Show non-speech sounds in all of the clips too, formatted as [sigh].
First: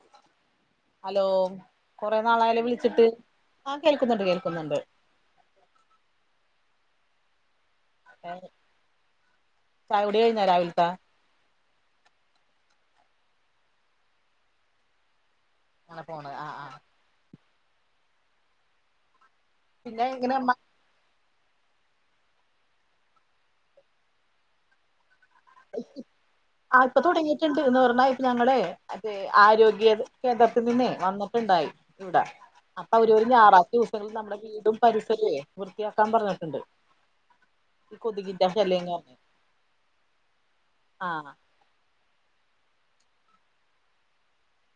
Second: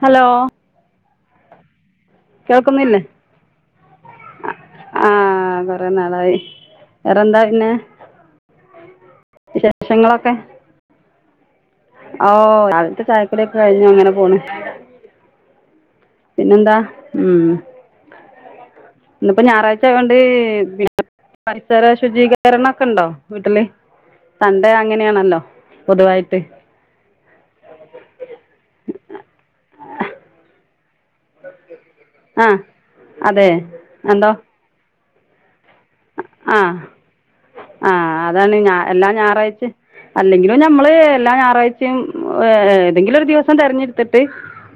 Hello- hello കൊറെ നാളായല്ലോ കേൾക്കുന്നില്ലേ വിളിച്ചിട്ട് ആഹ് കേൾക്കുന്നുണ്ട് കേൾക്കുന്നുണ്ട്- ആഹ് കൊറെ നാളായി വേറെന്താ പിന്നെ? ചായ കുടി വിശേഷങ്ങളൊക്കെ കഴിഞ്ഞോ രാവിലത്ത? ഓ രാവിലത്ത ചായകുടി ഒക്കെ കഴിഞ്ഞു അങ്ങനെ പോണ്- അങ്ങനെ പോണ് ആ ആ പിന്നെന്താ? ഉം ഇന്നിപ്പോ ഞായറാഴ്ച പിന്നെ ആയണ്ട് ഇങ്ങനെ പരിസര ശുചീകരണം ഒക്കെ ഉണ്ടോ വീട്ടില് സൺ‌ഡേ അങ്ങനെയാണല്ലോ? പൊതുവായിട്ട് [inaudible] ആ ഇപ്പൊ തുടങ്ങിയിട്ടുണ്ട് എന്ന് പറഞ്ഞാ ഇപ്പ ഞങ്ങളെ മറ്റേ ആരോഗ്യ കേന്ദ്രത്തിൽ നിന്നെ വന്നിട്ടുണ്ടായി. [unintelligible] ആഹ് അപ്പൊ ഒരു അതെ ഞായറാഴ്ച്ച ദിവസങ്ങളിൽ എന്തോ നമ്മുടെ വീടും പരിസരോം വൃത്തിയാക്കാൻ പറഞ്ഞിട്ട് ആഹ് ണ്ട് കൊതുകിന്റെ ശല്ലിയം കാരണം. ഞായാഴ്ച- അല്ലെങ്കിലും ഞമ്മള് എല്ലാ ആ ഞായറാഴ്ചയും ഏ ഏതെങ്കിലും ഒരു ദിവസം തിരഞ്ഞെടുത്തിട്ട്-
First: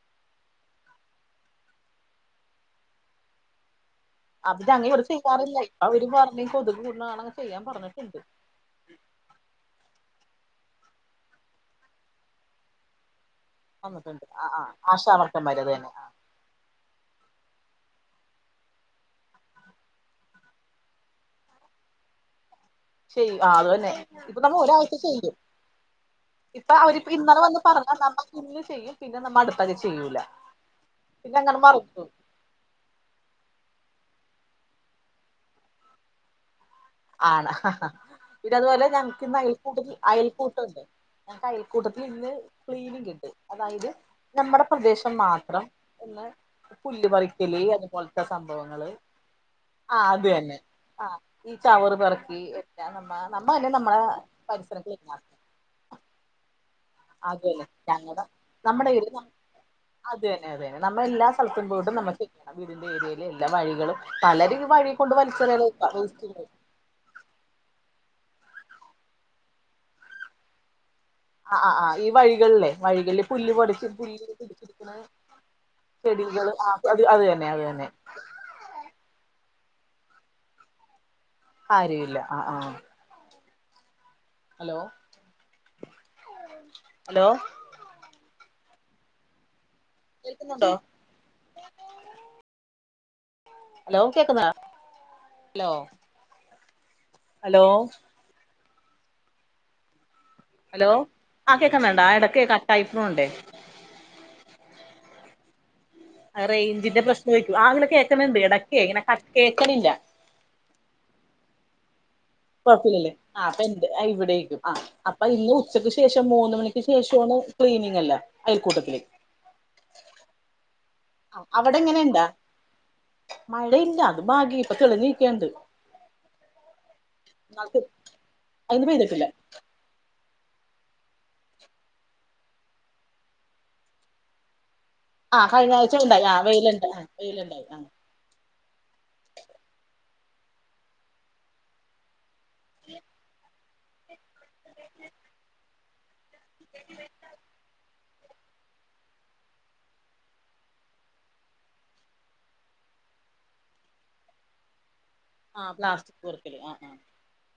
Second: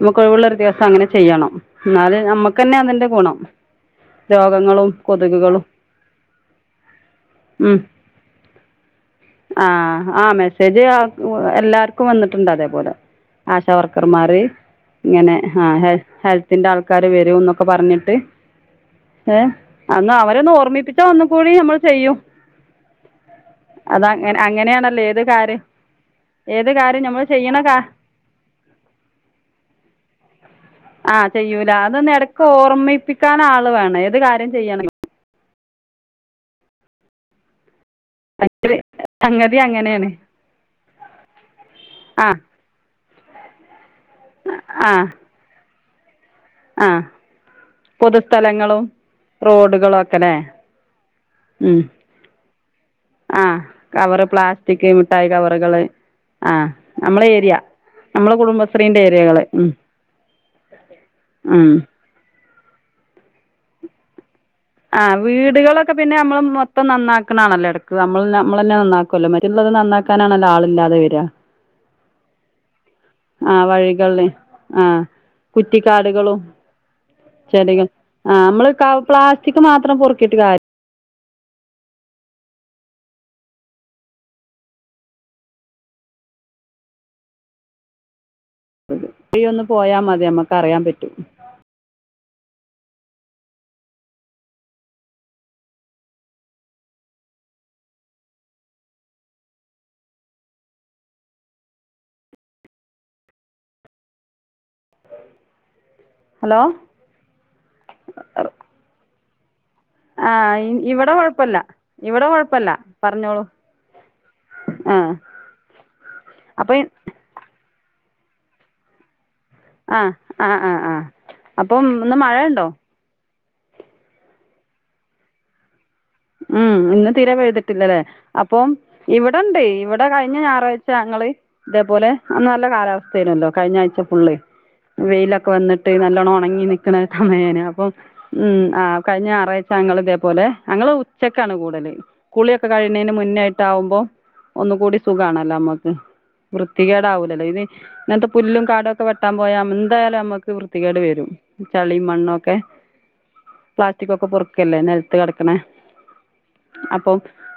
നമുക്ക് ഒഴിവള്ള ഒരു ദിവസം അങ്ങനെ ചെയ്യണം എന്നാല് നമ്മുക്ക് തന്നെ അതിന്റെ ഗുണം. അത് അങ്ങനെ രോഗങ്ങളും ഇവിടെ ചെയ്യാറില്ല കൊതുകുകളും- ഇപ്പ അവര് പറഞ്ഞ കൊതുക് കൂടാണെ ചെയ്യാൻ ഉം പറഞ്ഞിട്ടുണ്ട്- ആഹ് ആഹ് മെസ്സേജ് എല്ലാർക്കും വന്നിട്ടുണ്ട് അതേപോലെ- വന്നിട്ടുണ്ട് ആശാവർക്കർമാര് ആ ആ ആശാ ഇങ്ങനെ വർക്കന്മാര് അത് ആഹ് ഹെൽ തന്നെ ഹെൽത്ത്- ഹെൽത്തിന്റെ ആൾക്കാര് വരും എന്നൊക്കെ പറഞ്ഞിട്ട് ഏ അന്ന് അവരൊന്ന ഓർമ്മിപ്പിച്ച് [unintelligible] നമ്മൾ ചെയ്യും. ചെയ്യും ആഹ് അത് തന്നെ അതങ്ങനെ ഇപ്പൊ നമ്മ ഒരാഴ്ച അങ്ങനെയാണല്ലോ ഏത് ചെയ്യും. കാര്യം ഏത് ഇപ്പൊ കാര്യം അവരിപ്പ നമ്മൾ ഇന്നലെ ചെയ്യണ വന്ന് കാ പറഞ്ഞാൽ നമ്മൾ ഇന്ന് ചെയ്യും പിന്നെ നമ്മൾ അടുത്ത് ചെയ്യൂല- ആഹ് പിന്നെ അങ്ങനെ ചെയ്യൂല മറക്കും അതൊന്ന് ഇടക്ക് ഓർമ്മിപ്പിക്കാൻ ആള് വോണം ഏത് കാര്യം ചെയ്യണെൻങ്കിലും- ആണ് ഹ ഹ ഹ ഇത് അതുപോലെ ഞങ്ങ്ക്ക് ഇന്ന് സംഗതി അയൽക്കൂട്ടത്തിൽ അങ്ങനെയാണ് അയൽക്കൂട്ടം ഉണ്ട്, ഞങ്ങ്ക്ക് അയൽക്കൂട്ടത്തിൽ ആ ഇന്ന് ക്ലീനിങ് ഇണ്ട്, അതായത് നമ്മടെ ആ പ്രദേശം മാത്രം ഒന്ന് ആ പുല്ല് പറിക്കല് അതുപോലത്തെ പൊതുസ്ഥലങ്ങളും സംഭവങ്ങള് ആ അത് തന്നെ, ആഹ് മ് നമ്മ ആഹ് തന്നെ നമ്മളെ കവറ്, പരിസരം പ്ലാസ്റ്റിക്, മിഠായി ക്ലീനാക്കും കവറുകള് ആഹ് നമ്മള അത് ഏരിയ തന്നെ ഞങ്ങടെ നമ്മള കുടുംബശ്രീന്റെ നമ്മുടെ ഏരിയകള് മ് അത് തന്നെ അത് തന്നെ നമ്മള് എല്ലാ സ്ഥലത്തും പോയിട്ടും നമ്മക്ക് ചെയ്യണം വീടിന്റെ ഏരിയയില് എല്ലാ വഴികളും പലര് വഴി കൊണ്ട് വലിചെറിയല് വേസ്റ്റുകൾ. ഇപ്പം നന്നാക്കണാണല്ലോ എടക്ക് നമ്മള് നമ്മൾന്നെ നന്നാക്കുല്ലോ മറ്റുള്ളത് നന്നാക്കാനാണല്ലോ ആള് ഇല്ലാതെ വരിക. ആഹ് ആഹ് ആഹ് ഈ വഴികള്ലേ വഴികളില് പുല്ല് ആ പൊടിച്ചു പുല്ല് വഴികളില് ആ പിടിച്ചെടുക്കുന്ന കുറ്റിക്കാടുകളും ചെടികള് ആഹ് അത് അത് തന്നെ അത് തന്നെ. ആഹ് നമ്മള് ക പ്ലാസ്റ്റിക് മാത്രം പൊറുക്കിയിട്ട് കാ കാര്യം ഇല്ല, ആഹ് ആഹ് ഹലോ ഹലോ [unintelligible] ഒന്ന് പോയാ മതി നമ്മക്ക് കേൾക്കുന്നുണ്ടോ അറിയാൻ പറ്റും. ഹലോ കേക്കുന്ന ഹലോ ഹലോ ഹലോ ആ കേക്കുന്നുണ്ടാ എടക്ക് കട്ടായിപ്പോണ്ടേ. ആ ഹലോ റേഞ്ചിന്റെ പ്രശ്നം ആയിരിക്കും, ആഹ് ഇങ്ങനെ കേക്കണിണ്ട് എടയ്ക്ക് ഇങ്ങനെ കട് കേൾക്കണില്ല. ആഹ് ഇ ഇവടെ കൊഴപ്പല്ല, ഇവടെ കൊഴപ് കുഴപ്പില്ലല്ലേ ആ അപ്പ എന്റെ ഇവിടേക്കും ആഹ് ആ അപ്പ ഇന്ന് ഉച്ചക്ക് ശേഷം മൂന്ന് മണിക്ക് അപ്പം ശേഷ് [unintelligible] ക്ലീനിങ് അല്ലേ അയൽക്കൂട്ടത്തില്. ആഹ് ആഹ് ആ ആ അവിടെ അപ്പം ഇന്ന് ഇങ്ങനിണ്ടാ മഴ ഉണ്ടോ മഴയില്ല അത് ഭാഗ്യ ഇപ്പ തെളിഞ്ഞീക്കണ്ട്. മ് ഇന്ന് തീരെ പെയിതിട്ടില്ലലേ അപ്പോം അയിന്ന് പെയ്തിട്ടില്ല ഇവിടെണ്ട് ഇവട് ടെ കഴിഞ്ഞ ഞായറാഴ്ച ഞങ്ങള് ഇതേപോലെ അന്ന് നല്ല കാലാവസ്ഥ ആയിനല്ലോ കഴിഞ്ഞയാഴ്ച്ച ഫുള്ള്. ആ വെയിലൊക്കെ കഴിഞ്ഞ വന്നിട്ട് ആഴ്ച ഉണ്ടായി നല്ലോണം ആ ഒണങ്ങി വെയിലുണ്ട് നിക്കുന്ന ആ സമയാനു വെയിലുണ്ടായി ആ അപ്പം മ് ആഹ് കഴിഞ്ഞ ഞാറാഴ്ച്ച ഞങ്ങള് ഇതേപോലെ ഞങ്ങള് ഉച്ചക്കാണ് കൂടല്. കുളിയൊക്കെ കഴിയണേന് മുന്നെയായിട്ടാവുമ്പോ ഒന്ന്കൂടി സുഖാണല്ലോ നമ്മക്ക്. വൃത്തികേടാവൂല്ലല്ലോ ഇത് ഇന്നത്തെ പുല്ലും കാടോക്കെ വെട്ടാൻ പോയാ നമ് എന്തായാലും നമ്മക്ക് വൃത്തികേട് വരും. ചളീം മണ്ണൊക്കെ പ്ലാസ്റ്റിക്കൊക്കെ പെറുക്കല്ലേ നെല് ആഹ് പ്ലാസ്റ്റിക് പെറ് അപ്പം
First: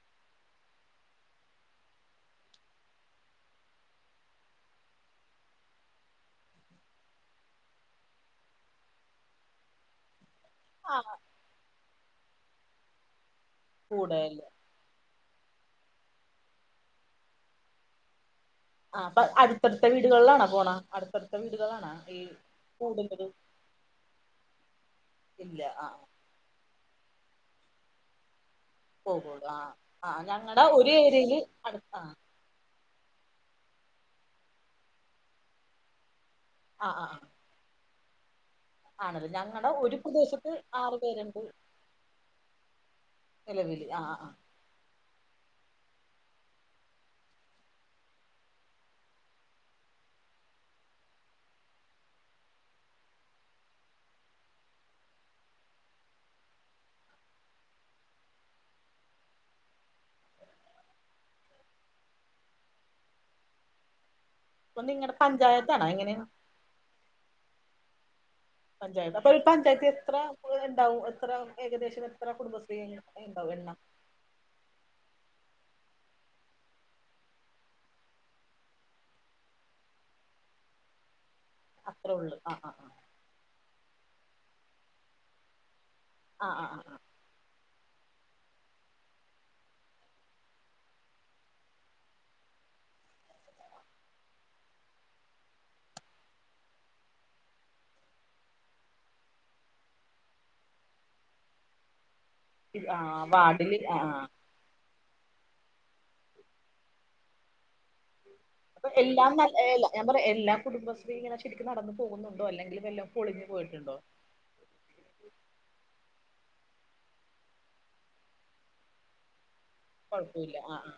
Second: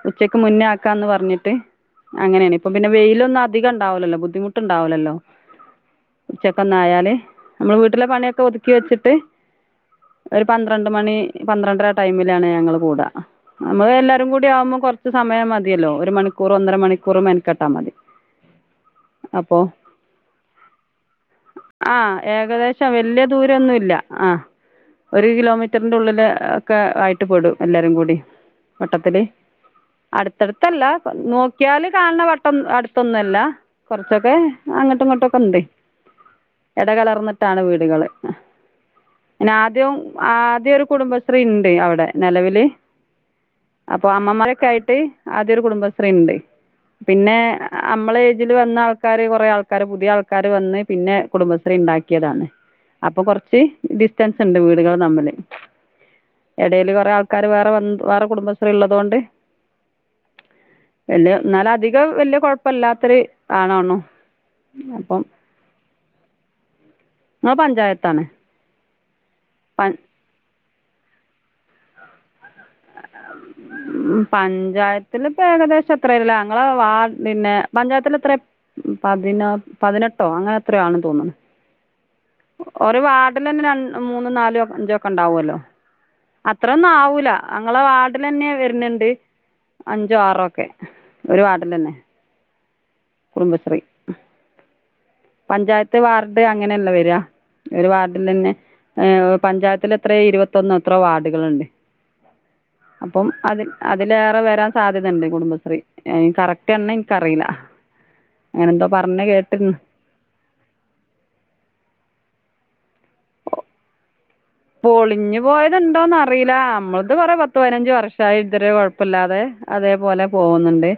ഉച്ചയ്ക്ക് മുന്നേ ആക്കാന്ന് പറഞ്ഞിട്ട് അങ്ങനെയാണ് ഇപ്പം പിന്നെ വെയിലൊന്നധികം ഇണ്ടാവുല്ലല്ലോ ബുദ്ധിമുട്ടുണ്ടാവുല്ലല്ലോ. ഉച്ചക്കൊന്നായാല് നമ്മള് വീട്ടിലെ പണിയൊക്കെ ഒതുക്കി വെച്ചിട്ട് ഒരു പന്ത്രണ്ട് ആ മണി പന്ത്രണ്ടര ടൈമിലാണ് ഞങ്ങള് കൂട. നമ്മള് എല്ലാരും കൂടേല് കൂടി ആവുമ്പോം കൊറച്ച് സമയം മതിയല്ലോ, ഒരു മണിക്കൂറ് ഒന്നര മണിക്കൂറ് മെനക്കെട്ടാ മതി. ആഹ് അപ്പ അപ്പോ അടുത്തടുത്ത വീടുകളിലാണ പോണ, അടുത്തടുത്ത വീടുകളാണ ഈ കൂ വല്യ ദൂരോന്നുല്ല. ആഹ് ഒരു ഇല്ല ആ കിലോമീറ്ററിന്റെ ഉള്ളില് ഒക്കെ ആയിട്ട് പെടും എല്ലാരും കൂടി. വട്ടത്തില് പോകുള്ളൂ ആ ആ ഞങ്ങടെ അടുത്തടുത്തല്ല ഒരു ഏരിയയില് അടു നോക്കിയാല് ആ കാണണ വട് ട്ടം അടുത്തൊന്നു അല്ല, കൊറച്ചൊക്കെ അങ്ങോട്ടും ഇങ്ങോട്ടൊക്കെ ഉണ്ട്, ആ ആ ആ എടകലർന്ന് ട്ടാണ് വീടുകള്, ആണല്ലേ പിന്നെ ഞങ്ങടെ ആദ്യം ഒരു പ്രദേശത്ത് ആദ്യ ഒരു ആറു പേരുണ്ട് കുടുംബശ്രീ ഇണ്ട് അവടെ. നെലവില് നിലവില് ആ അപ്പോ ആ അമ്മമാരൊക്കെ ആയിട്ട് ആദ്യൊരു കുടുംബശ്രീ ഇണ്ട്. പിന്നെ അമ്മള് ഏജിൽ വന്ന ആൾക്കാര് കൊറെ ആൾക്കാര് പുതിയ ആൾക്കാര് വന്ന് പിന്നെ കുടുംബശ്രീ ഇണ്ടാ ക്കിയതാണ്, അപ്പ കൊറച്ച് ഡിസ്റ്റൻസ് ഇണ്ട് വീടുകള് തമ്മില്. എടേല് കൊറെേ ആൾക്കാാര് വേറെ വന് വേറെ കുടുംബശ്രീ ഇള്ളതു കൊണ്ട് [unintelligible] എന്നാല് അധികം വല്യ കൊഴപ്പല്ലാത്തൊര് ആണാണോ. അപ്പോ നിങ്ങടെ പഞ്ചായത്താണോ എങ്ങനെയാണ്. ഞാൻ പഞ്ചായത്താണ്. പഞ്ചായത്ത് അപ്പ പഞ്ചായത്ത് എത്ര ഉണ്ടാവും എത്ര ഏകദേശം എത്ര കുടുംബശ്രീ ഇണ്ടാവും എണ്ണം ഉ പഞ്ചായത്തില് ഇപ്പോ ഏകദേശം എത്രല്ല ഞങ്ങള വാർഡ പിന്നെ പഞ്ചായത്തിലെത്ര പതിന പതിനെട്ടോ അങ്ങനെ എത്രയോ ആണ് തോന്നണ് അത്രേ ഉള്ളൂ ആ ആ ആഹ് ഇപ്പോ തന്നെ മൂന്നും നാലും ഒക്കെ ഉണ്ടാവുമല്ലോ ആ ആ ആ അത്രന്നും ആ ആവൂല ഇപ്പോ തന്നെ വരുന്നുണ്ട് അഞ്ചോ ആറോക്കെ ഒരു വാർഡിൽ തന്നെ കുടുംബശ്രീ. പഞ്ചായത്ത് വാർഡ് അങ്ങനെയല്ലേ വരാ ഒരു വാർഡിലന്നെ പഞ്ചായത്തിൽ എത്രയോ ഇരുപത്തൊന്നോ എത്രയോ വാർഡുകള്ണ്ട് [inaudible] അപ്പം അതി വാർഡില് ആ ആ അതിലേറെ വരാൻ സാധ്യതയണ്ട് കുടുംബശ്രീ കറക്റ്റ് എണ്ണനിക്കറിയില്ല. അങ്ങനെന്തോ അപ്പൊ എല്ലാം നല്ല പറഞ്ഞുകേട്ടിന്ന് എല്ലാ ഞാൻ പറയാ എല്ലാ കുടുംബശ്രീ ഇങ്ങനെ ശരിക്കും നടന്ന് പോകുന്നുണ്ടോ അല്ലെങ്കിൽ വെല്ലോം പൊളിഞ്ഞു പോയിട്ടുണ്ടോ? പൊളിഞ്ഞു പോയത്ണ്ടോന്ന് അറിയില്ല നമ്മളത് പറ പത്ത് പതിനഞ്ച് വർഷ ആയി ഇതുവരെ കൊഴപ്പില്ലാതെ അതേപോലെ കൊഴപ്പമില്ല ആ പോകുന്നുണ്ട് ആ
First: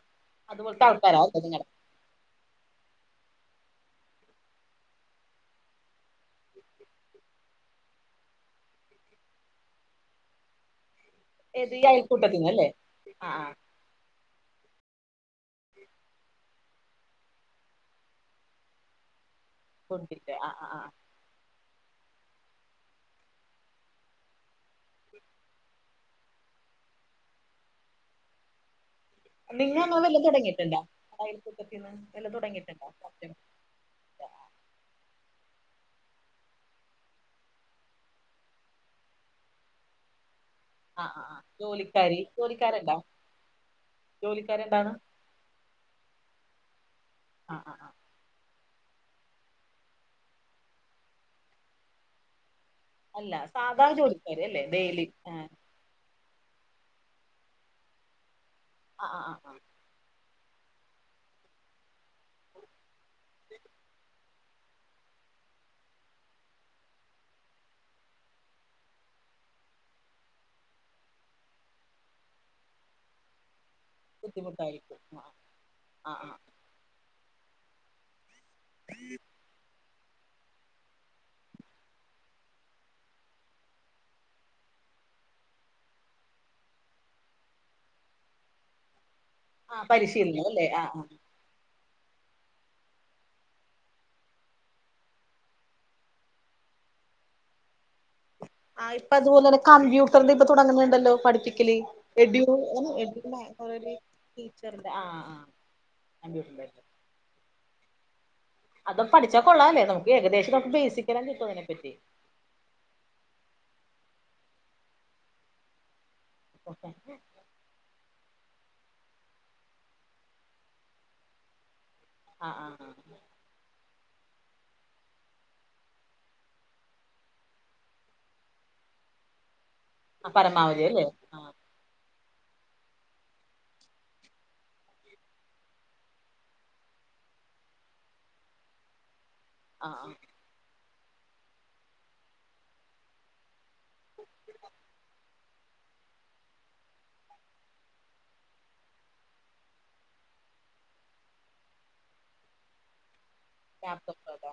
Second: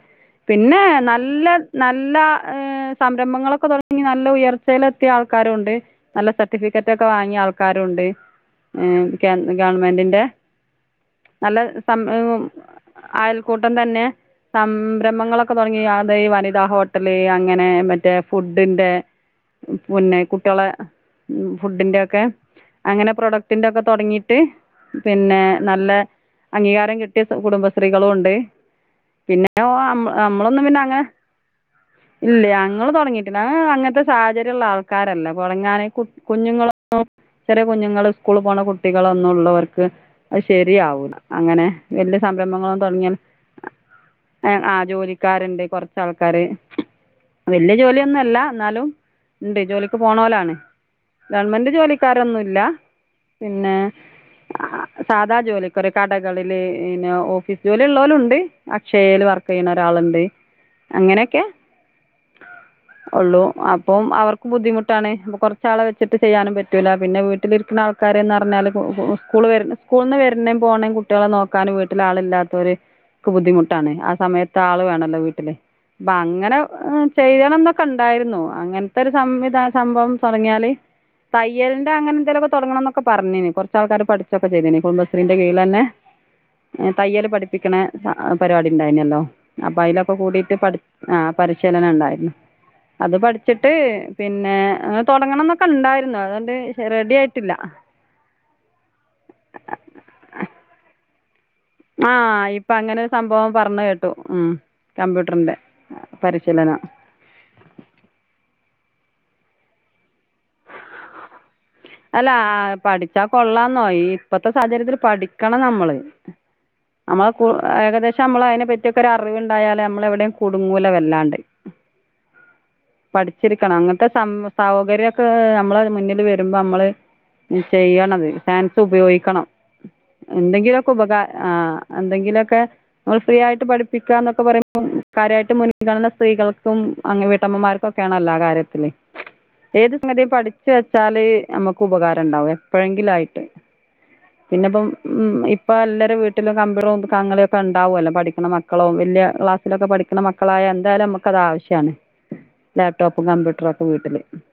പിന്നെ അതുപോലത്തെ ആൾക്കാരാ നല്ല നിങ്ങടെ നല്ല സംരംഭങ്ങളൊക്കെ തുടങ്ങി നല്ല ഉയർച്ചയിലെത്തിയ ആൾക്കാരും ഉണ്ട്. നല്ല സർട്ടിഫിക്കറ്റൊക്കെ വാങ്ങിയ ആൾക്കാരുണ്ട്. എ കേന്ദ്രഗവൺമെന്റിന്റ. നല്ല ഏത് ഈ സമയവും അയൽക്കൂട്ടത്തിന്ന് അല്ലേ ആ ആ അയൽക്കൂട്ടം തന്നെ സംരംഭങ്ങളൊക്കെ തുടങ്ങിയ ഈ വനിതാ ഹോട്ടല് അങ്ങനെ മറ്റേ ഫുഡിന്റെ പിന്നെ കൊണ്ടിട്ട് ആ ആ കുട്ടികളെ. ആ ഫുഡിന്റെ ഒക്കെ അങ്ങനെ പ്രൊഡക്ടിന്റെ ഒക്കെ തുടങ്ങീട്ട്. പിന്നെ നല്ല അംഗീകാരം കിട്ടിയ കുടുംബശ്രീകളും ഉണ്ട്. പിന്നെ ഓ നിങ്ങ അങ്ങ വല്ലോം നമ്മളൊന്നും പിന്നെ തുടങ്ങിയിട്ടുണ്ടോ അങ്ങനെ അയൽക്കൂട്ടത്തിന്ന് വല്ലോം ഇല്ല തുടങ്ങിയിട്ടുണ്ടോ ഞങ്ങൾ തുടങ്ങീട്ടില്ല ആ അങ്ങനത്തെ. സാഹചര്യമുള്ള ആൾക്കാരല്ല തുടങ്ങാനെ കു കുഞ്ഞുങ്ങളും ചെറിയ കുഞ്ഞുങ്ങൾ. സ്കൂളിൽ പോണ കുട്ടികളൊന്നും ഉള്ളവർക്ക്. അത് ആ ശരിയാവൂല ആ ആ അങ്ങനെ വല്യ ജോലിക്കാരി സംരംഭങ്ങളും ജോലിക്കാരുണ്ടോ തുടങ്ങിയാൽ. ആ ജോലിക്കാരുണ്ടാന്ന് ജോലിക്കാരുണ്ട് കൊറച്ച് ആൾക്കാര് ആ ആ വലിയ ആ ജോലി. എന്നല്ല എന്നാലും ഉണ്ട് ജോലിക്ക് പോണോലാണ് ഗവൺമെന്റ് ജോലിക്കാരൊന്നുംല്ല. അല്ല സാധാ ജോലിക്കാര് അല്ലേ ഡെയിലി ആ. കടകളിൽ പിന്നെ ഓഫീസ് ജോലി ഉള്ളോലും ഉണ്ട് ആ ആ അക്ഷയില് ആ വർക്ക് ആ. ചെയ്യണ. ആളുണ്ട് അങ്ങനൊക്കെ ഒള്ളു അപ്പോ അവർ. ബുദ്ധിമുട്ടാണേ അപ്പം കൊറച്ച് ആളെ വെച്ചിട്ട് ചെയ്യാനും പറ്റൂല്ല പിന്നെ വീട്ടിലിരിക്കുന്ന ആൾ. കരയ്ന്ന് പറഞ്ഞാല് സ്‌കൂ സ്കൂൾ വരണ സ്കൂള് നിന്ന് വരുന്നേ പോണേ കുട്ടികളെ നോക്കാനും വീട്ടിൽ ആളില്ലാത്തവരെ. ബുദ്ധിമുട്ടാണ് ആ സമയത്ത് ആൾ ബുദ്ധിമുട്ടായിരിക്കും വേണല്ലോ ആ വീട്ടില് ആ അപ്പൊ ആ അങ്ങനെ. ചെയ്യണം എന്നൊക്കെ ഉണ്ടായിരുന്നു അങ്ങനത്തെ ഒരു സംവിധാ സംഭവം. തൊടങ്ങിയാല് തയ്യലിന്റെ അങ്ങനെ എന്തെലുമൊക്കെ തൊടങ്ങണം. ഒക്കെ പറഞ്ഞീനി കുറച്ചാൾക്കാര് പഠിച്ചൊക്കെ ചെയ്തീനി കുടുംബശ്രീന്റെ കീഴില് തന്നെ. തയ്യല് പഠിപ്പിക്കണ പരിപാടി ഉണ്ടായിനല്ലോ. അപ്പൊ ആ അതിലൊക്കെ പരിശീലനം കൂടിയിട്ട് അല്ലേ പഠി ആ ആ പരിശീലനം ഉണ്ടായിരുന്നു. അത് പഠിച്ചിട്ട് പിന്നെ തൊടങ്ങണം എന്നൊക്കെ ഉണ്ടായിരുന്നു അതിൻ്റെ റെഡി ആയിട്ടില്ല. ആ ഇപ്പൊ അതുപോലന്നെ കമ്പ്യൂട്ടറിന്റെ ഇപ്പ തുടങ്ങുന്നുണ്ടല്ലോ പഠിപ്പി. കല് ആ എടു ഇപ്പൊ അങ്ങനെ ഒരു എഡ്യൂ സംഭവം പറഞ്ഞ കേട്ടു ഉം ടീച്ചറിന്റെ കമ്പ്യൂട്ടറിന്റെ പരിശീലനം അതും പഠിച്ച കൊള്ളാല്ലേ നമുക്ക് ഏകദേശം നമുക്ക് ബേസിക് എല്ലാം കിട്ടും അതിനെപറ്റി. അല്ല പഠിച്ച കൊള്ളാന്നോ ഇപ്പത്തെ സാഹചര്യത്തില് പഠിക്കണം നമ്മള്. ഓക്കേ നമ്മളെ ഏകദേശം നമ്മൾ അതിനെ പറ്റിയൊക്കെ ഒരു അറിവുണ്ടായാലേ നമ്മൾ എവിടെയും കുടുങ്ങൂല വല്ലാണ്ട്. ആഹ് ആഹ് ആഹ്. ച്ചിരിക്കണം അങ്ങനത്തെ സം സൗകര്യമൊക്കെ നമ്മൾ മുന്നിൽ വരും നമ്മള് ചെയ്യണത് ചാൻസ് ഉപയോഗിക്കണം ആ പരമാവധി എന്തെങ്കിലൊക്കെ അല്ലേ ഉപകാരം. ആ എന്തെങ്കിലൊക്കെ. നമ്മൾ ഫ്രീ ആയിട്ട് പഠിപ്പിക്കുക എന്നൊക്കെ പറയുമ്പോൾ കാര്യായിട്ട് മുന്നിൽ കാണുന്ന സ്ത്രീകൾക്കും വീട്ടമ്മമാർക്കും ഒക്കെ. കണല്ലോ ആ കാര്യത്തില് ആ ഏത് ആ സംഗതിയും പഠിച്ച് വെച്ചാല്. നമുക്ക് ഉപകാരം ഉണ്ടാവും എപ്പോഴെങ്കിലും ആയിട്ട്. [unintelligible] പിന്നിപ്പം ഇപ്പം എല്ലാരും വീട്ടിലും കമ്പ്യൂട്ടറും [unintelligible] യൊക്കെ ഉണ്ടാവൂല്ലോ പഠിക്കണ മക്ക. മക്കളും വലിയ ക്ലാസ്സിലൊക്കെ പഠിക്കുന്ന മക്കളായ എന്തായാലും നമുക്ക് അത് ആവശ്യാണ് ലാപ്ടോപ്പും കമ്പ്യൂട്ട. മക്കളൊക്കെ വീട്ടില് ലാപ്ടോപ്പ് അതാ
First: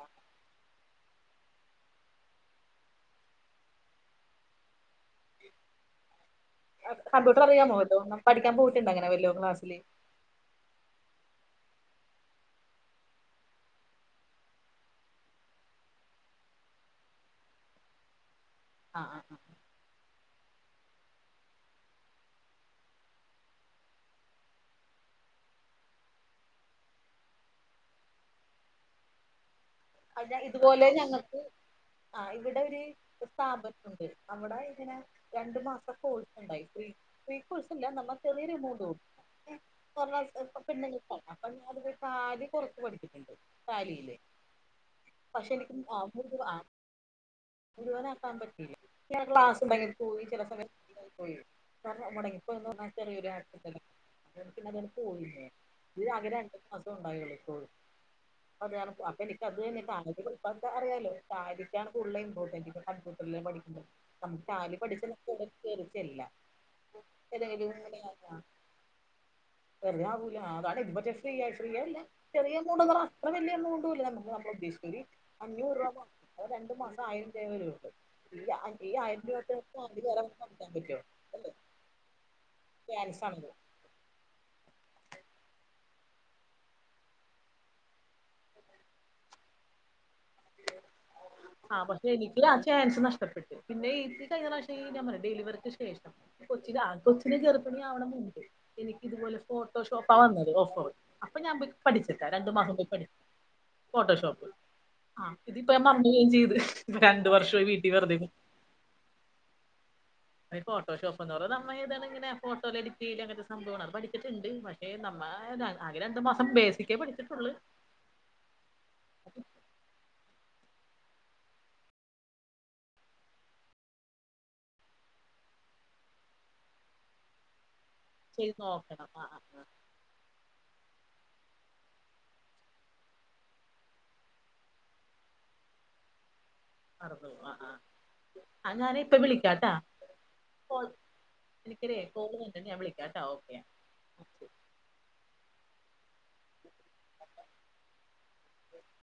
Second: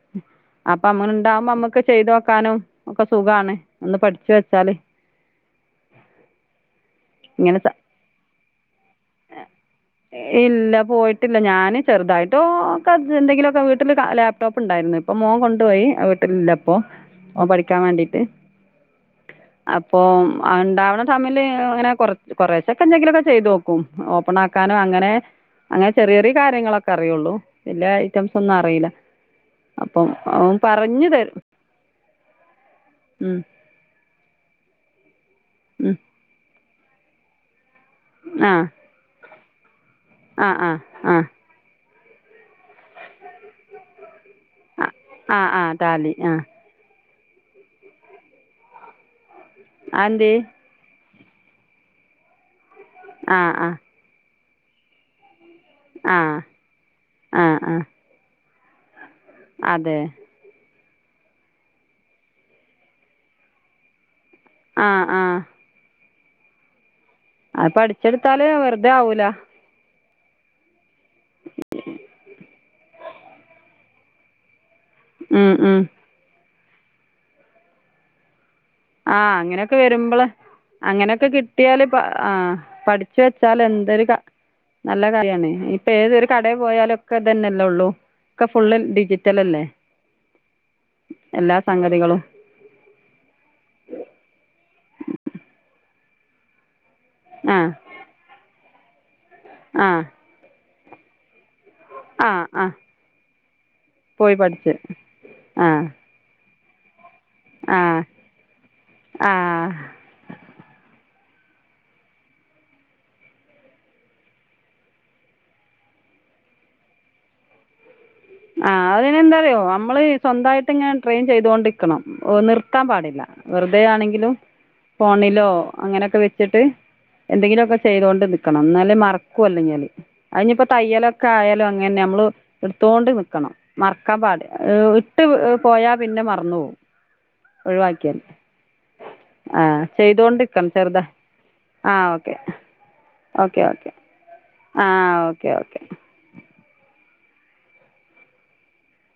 അപ്പം അങ്ങനുണ്ടാവുമ്പോ നമ്മക്ക് ചെയ്ത് നോക്കാനും ഒക്കെ സുഖാണ് ഒന്ന് പഠിച് വെച്ചാല്. കമ്പ്യൂട്ടർ ഇങ്ങനെ സ അറിയാമോ വെല്ലോം പഠിക്കാൻ പോയിട്ടുണ്ടോ അങ്ങനെ വെല്ലോം ക്ലാസ്സില്. ഇല്ല പോയിട്ടില്ല ഞാന് ചെറുതായിട്ടോ ഒക്കെ എന്തെങ്കിലുമൊക്കെ വീട്ടില് ലാ. ലാപ്ടോപ്പ് ഉണ്ടായിരുന്നു ഇപ്പൊ മോൻ കൊണ്ടുപോയി വീട്ടിലില്ല ഇപ്പൊ മോൻ പഠിക്കാൻ വേണ്ടിട്ട്. ആ ആഹ് ആഹ് അപ്പൊ ഉണ്ടാവണ ടമ്മില് അങ്ങനെ കൊറ കൊറെശെക്കെ എന്തെങ്കിലുമൊക്കെ ചെയ്തു നോക്കും. ക്കും ഓപ്പൺ ആക്കാനോ അങ്ങനെ. അങ്ങനെ ചെറിയ ചെറിയ കാര്യങ്ങളൊക്കെ അറിയുള്ളു വലിയ ഐറ്റംസ് ഒന്നും അറിയില്ല. അപ്പം അ അവൻ ഇതുപോലെ പറഞ്ഞ് തരും ഞങ്ങൾക്ക് ആ ഇവിടെ ഒരു ഉം സ്ഥാപനമുണ്ട്. അവിടെ ഇങ്ങനെ രണ്ടു മാസത്തെ ഉം കോഴ്സ് ഉണ്ടായി ഫ്രീ കോഴ്‌സ് അല്ല. അപ്പം ചെറിയ ആ ഒരു എമൗണ്ട് ആവും. കൊറെ ആ ആ പെണ്ണുങ്ങ ആ [unintelligible] അപ്പൊ ഞാന് ടാലി കുറച്ച് പഠിച്ചിട്ടുണ്ട് ടാലിയില്ലേ. ആ ആഹ് ആഹ് താലി [unintelligible] അതെന്തേ കാരണം മുടങ്ങിപ്പോയിന്ന് പറഞ്ഞാ ആ ചെറിയൊരാർ ആ പിന്നെ അതാങ്ങട് പോയിലേ ഈ ആ ആകെ രണ്ട് മാസം ഉണ്ടായൊള്ളു ആ ഇപ്പോ ആ അ അപ്പൊ എനിക്കത് തന്നെ അതെ താങ്ങായ് പ്പോ ഇപ്പ അറിയാലോ ടാലിക്കാണ് കൂടുതൽ ഇമ്പോർട്ടന്റ് ഇ കമ്പ്യൂട്ടറില് പഠിക്കുന്നത് ടാലി ആ പഠിച്ച ആ നമ്മക്ക് എവിടേലും കേറി ചെല്ല. അത് പഠിച്ചെടുത്താല് വെറുതെ ആവൂല വെറതാവൂല്ല അതാണ് ഇപ്പൊ ജസ്റ്റ്‌ ഇയർ ഫ്രീ അല്ല ചെറിയ എമൗണ്ട്ന്ന് പറഞ്ഞ അത്ര വലിയമൗണ്ട് നമക് പ്പൊ നമ്മളുദ്ദേശിക്കല് അഞ്ഞൂറുവാ ആവില്ല കൊട്ത്ത് രണ്ടു മാസം ആയിരംരൂപ വരുള്ളൂ. ഈ ആയിരം ആഹ് രൂപക്ക് അങ്ങനെയൊക്കെ ആര് വേറെ വരുമ്പള് നടത്താൻ പറ്റുമോ അങ്ങനെയൊക്കെ അല്ലേ കിട്ടിയാല് ആഹ് പഠിച്ച് ചാൻസ് ആണത് വെച്ചാൽ എന്തൊരുകാ നല്ലകാര്യാണ് ഇപ്പൊ ഏതൊരു കടയിൽ പോയാലൊക്കെ ഇതന്നെല്ലേ ഉള്ളു. ക്കെ ഫുള്ള് ഡിജിറ്റലല്ലേ എല്ലാ ആ പക്ഷേ സംഗതികളും എനി അല്ല ചാൻസ് നഷ്ടപ്പെട്ട്. പിന്നെ യ്ക്ക് കഴിഞ്ഞ പ്രാവശ്യം ഞാൻപറഞ്ഞില്ലേ ഡെലിവറിക്ക് ശേഷം കൊച്ചിന് ആക്കു ക്ക് ആ ഗർഭിണിയവണൊന്നുണ്ട് എനിക്ക് ഇതുപോലെ ആ ഫോട്ടോഷോപ്പാ വന്നത് ഓഫോൾ അപ്പൊ ഞാൻ ഇത് പഠിച്ചിട്ട ആ രണ്ടു ആ മാസം പോയി പഠി പോയി ഫോട്ടോഷോപ്പ്. പഠിച്ച് ആഹ് ഇതിപ്പോ ഞാൻ മറന്ന് പോവേ ചെയ്ത് രണ്ട് വർഷം ആഹ് ആഹ് ഈ ഫോട്ടോഷോപ്പ് ന്ന് പറഞ്ഞത് നമ്മളെ യ്‌തല് ഈ ഫോട്ടോ എഡിറ്റ് ചെയ്യല് അങ്ങനത്തെ സംഭവമാങ്ങളൊക്കെ പഠിച്ചിട്ടുണ്ട്. ഏഹ് നമ്മ ആകെ രണ്ടു മാസം ബേസിക്കേ പഠിച്ചിട്ടുള്ളു ആ അത് അതിനെന്താറിയോ നമ്മള് സ്വന്തമായിട്ടിങ്ങനെ ട്രൈൻ ചെയ്തൊണ്ടിക്കണം നിർത്താൻ പാടില്ല വെറുതെ ആണെങ്കിലും ഫോണിലോ അങ്ങനെയൊക്കെ വെച്ചിട്ട് എന്തെങ്കിലുമൊക്കെ ചെയ്തോണ്ട് ചെയ്ത് നിക്കണം ന്നാലേ നോക്കണം ആ ആ ആ മറക്കുവല്ലെങ്കി അത് അയിഞ്ഞിപ്പോ തയ്യലൊക്കെ ആയാലും അങ്ങനെന്നേ നമ്മള് ടുത്തോണ്ട് നിക്ക് ക്കണം മറക്കാൻ പാടി ഹ് ഇട്ട് പോയാ പിന്നെ മറന്നു പോകും മറന്നു പോയി ആ ആ ഒഴിവാക്കിയന്നെ, ആ ഞാന് ഇപ്പ വിളിക്കാട്ടാ ആഹ് ചെയ്തോണ്ടിക്കണം കോൾ ചെറുതാ ആ എനിക്കൊരു ഓക്കെ. കോള് വന്നിണ്ട് ഞാൻ വിളിക്കാട്ടാ ഓക്കെ ഓക്കെ ആ ഓക്കേ ഓക്കെ [inaudible]